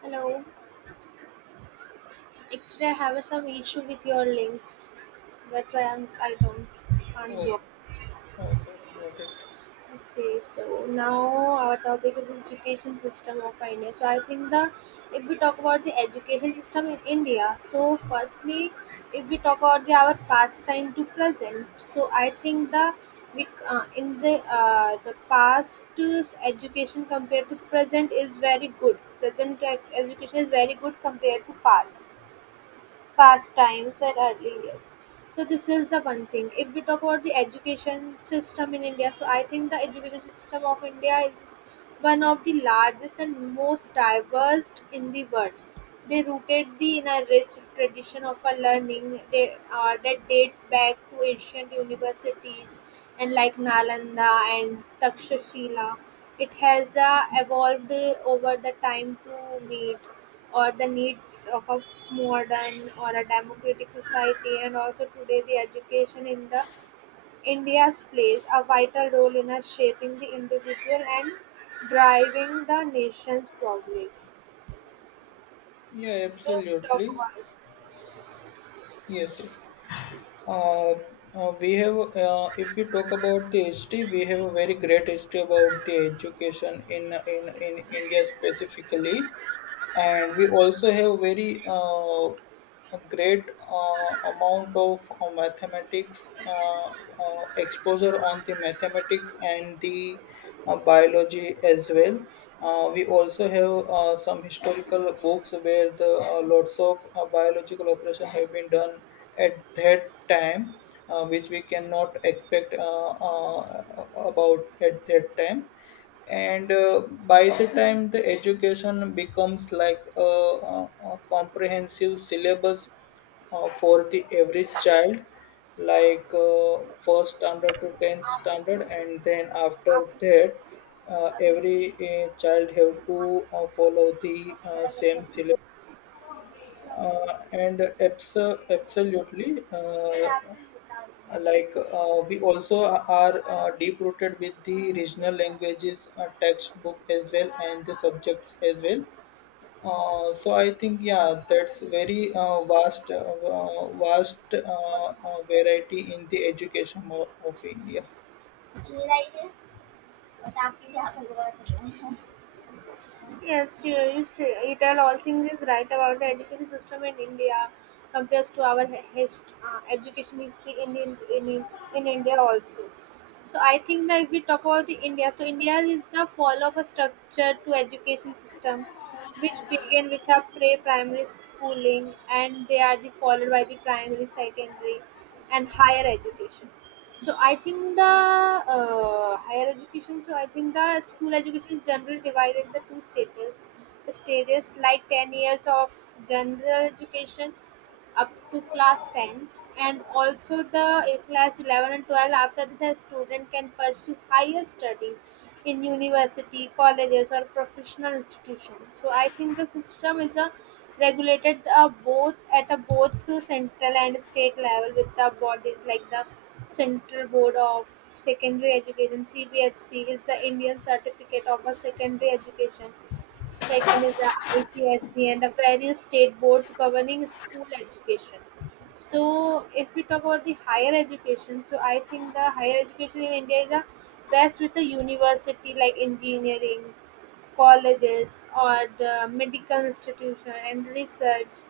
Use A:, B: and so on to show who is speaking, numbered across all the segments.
A: Hello. Actually, I have some issue with your links. That's why I'm, I don't can't Yeah.
B: Oh,
A: go.
B: okay, okay, got it.
A: Okay, so now our topic is education system of India. So I think the if we talk about the education system in India, so firstly, if we talk about the our past time to present, so I think the we in the past education compared to present is very good. Present education is very good compared to past pastimes at early years. So this is the one thing. If we talk about the education system in India, so I think the education system of India is one of the largest and most diverse in the world. They rooted the in a rich tradition of a learning that dates back to ancient universities and like Nalanda and Takshashila. It has evolved over the time to meet or the needs of a modern or a democratic society. And also today the education in the India's plays a vital role in us shaping the individual and driving the nation's progress.
B: Yeah,
A: So talk
B: absolutely.
A: about
B: Yes. Uh, we have, if we talk about the history, we have a very great history about the education in India specifically. And we also have very a great amount of mathematics exposure on the mathematics and the biology as well. We also have some historical books where the lots of biological operation have been done at that time, which we cannot expect about at that time, and by the time the education becomes like a comprehensive syllabus for the average child, like first standard to 10th standard, and then after that every child have to follow the same syllabus. And abso- absolutely like We also are deep rooted with the regional languages textbook as well, and the subjects as well. So I think, yeah, that's very vast variety in the education of India.
A: yes, she, you tell all things is right about the education system in India compares to our education history in India also. So I think that if we talk about the India, so India is the fall of a structure to education system which began with a pre-primary schooling and they are the followed by the primary, secondary and higher education. So I think the school education is generally divided into two stages. Stages like 10 years of general education up to class 10, and also the class 11 and 12. After this a student can pursue higher studies in university colleges or professional institutions. So I think the system is a regulated both at a both central and state level, with the bodies like the central board of secondary education, CBSC, is the Indian certificate of a secondary education. Second is the ICSC, and the various state boards governing school education. So, if we talk about the higher education, so I think the higher education in India is the best with the university like engineering, colleges or the medical institution and research.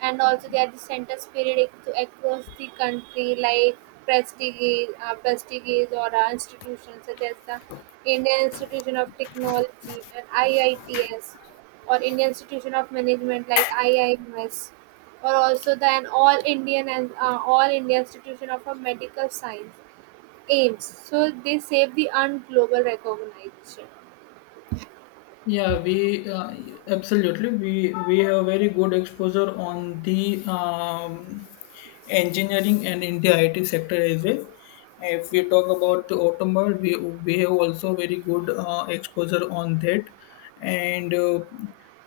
A: And also they are the center spirit across the country, like prestige prestigious or institutions such as the Indian institution of technology and IITs, or Indian institution of management like IIMs, or also the an all Indian and all India institution of a medical science, AIMS. So they save the UN global recognition.
B: Yeah, we uh, absolutely we have very good exposure on the engineering and India IT sector as well. If we talk about the automobile, we have also very good exposure on that. And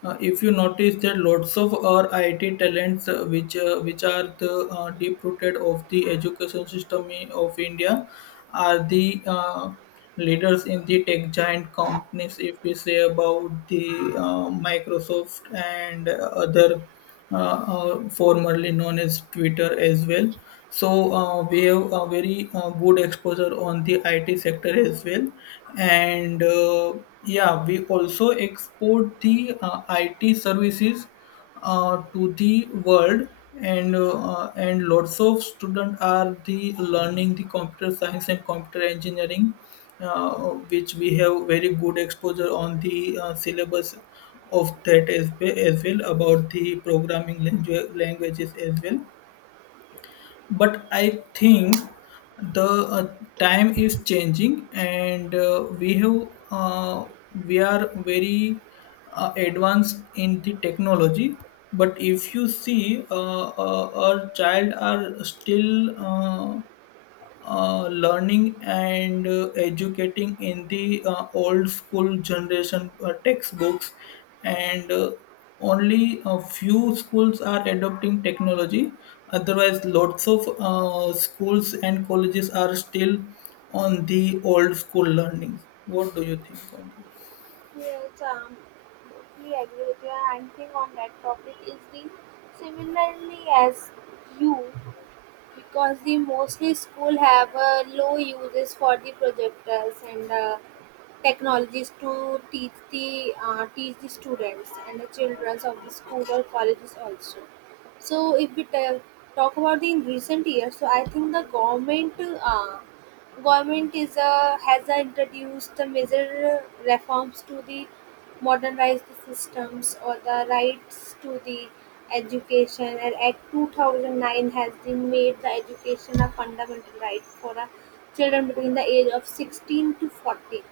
B: If you notice that lots of our IT talents, which are the deep rooted of the education system of India, are the leaders in the tech giant companies. If we say about the Microsoft, and other formerly known as Twitter as well. So we have a very good exposure on the IT sector as well, and yeah, we also export the IT services to the world. And lots of students are the learning the computer science and computer engineering, uh, which we have very good exposure on the syllabus of that as, as well, about the languages as well. But I think the uh, time is changing, and uh, we are very advanced in the technology. But if you see our child are still learning and educating in the old school generation textbooks, and only a few schools are adopting technology. Otherwise, lots of schools and colleges are still on the old school learning. What do you think on that?
A: Yes, totally agree with you. And thing on that topic is the similarly as you, because the mostly school have low uses for the projectors and technologies to teach the students and the children of the school or colleges also. So if we talk about the in recent years, so I think the Government is a, has a introduced the major reforms to the modernize the systems or the rights to the education and act 2009 has been made the education a fundamental right for a children between the age of 16 to 40.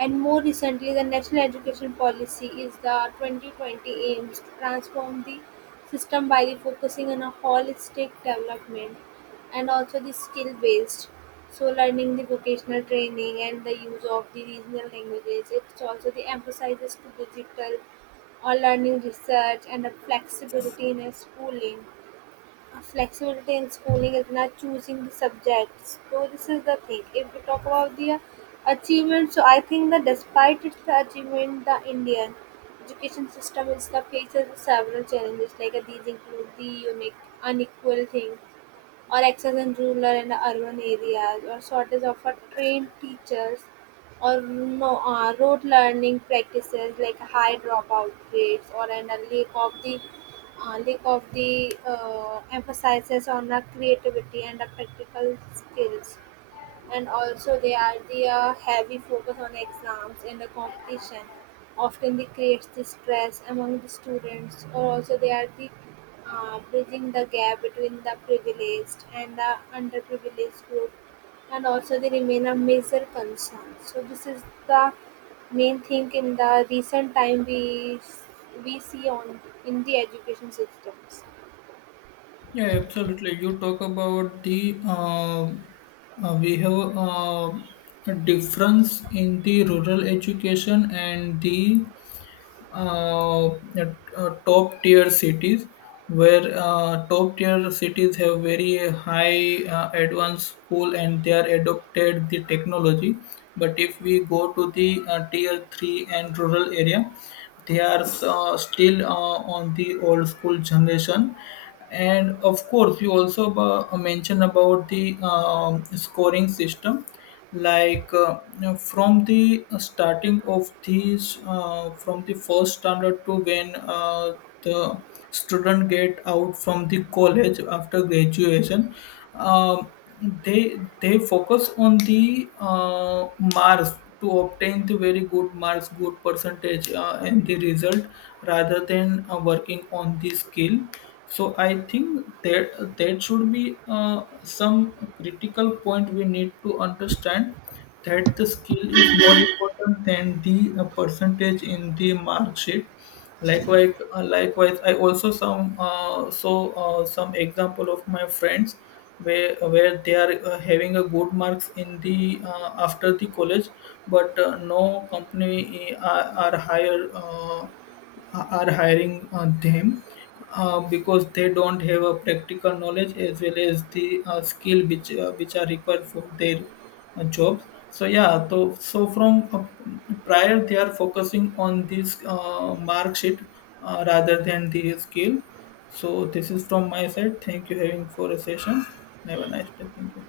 A: And more recently the national education policy is the 2020 aims to transform the system by the focusing on a holistic development and also the skill based. So learning the vocational training and the use of the regional languages. It also the emphasizes to digital or learning research and the flexibility in a schooling. A flexibility in schooling is not choosing the subjects. So this is the thing if we talk about the achievement. So I think that despite its achievement, the Indian education system is the faces several challenges like these include the unique unequal thing or excel in rural and urban areas, or shortage of a trained teachers, or no, rote learning practices like high dropout rates, or an a lack of the emphasis on the creativity and the practical skills. And also they are the heavy focus on exams and the competition often they creates the stress among the students. Or also they are the bridging the gap between the privileged and the underprivileged group, and also they remain a major concern. So this is the main thing in the recent time we see on in the education systems.
B: Yeah, absolutely. You talk about the we have a difference in the rural education and the top tier cities, where top tier cities have very high advanced school and they are adopted the technology. But if we go to the tier 3 and rural area, they are still on the old school generation. And of course, you also mentioned about the scoring system. Like now from the starting of these, from the first standard to when the student get out from the college after graduation, um, they they focus on the marks, to obtain the very good marks, good percentage, and the result, rather than working on the skill. So I think there should be some critical point we need to understand, that the skill is more important than the percentage in the mark sheet. Likewise, I also some, some example of my friends, where they are having a good marks in the after the college, but no company are hiring them, because they don't have a practical knowledge as well as the skill, which are required for their jobs. So yeah, so so from prior they are focusing on this mark sheet, rather than the skill. So this is from my side. Thank you having for a session. Have a nice day. Thank you.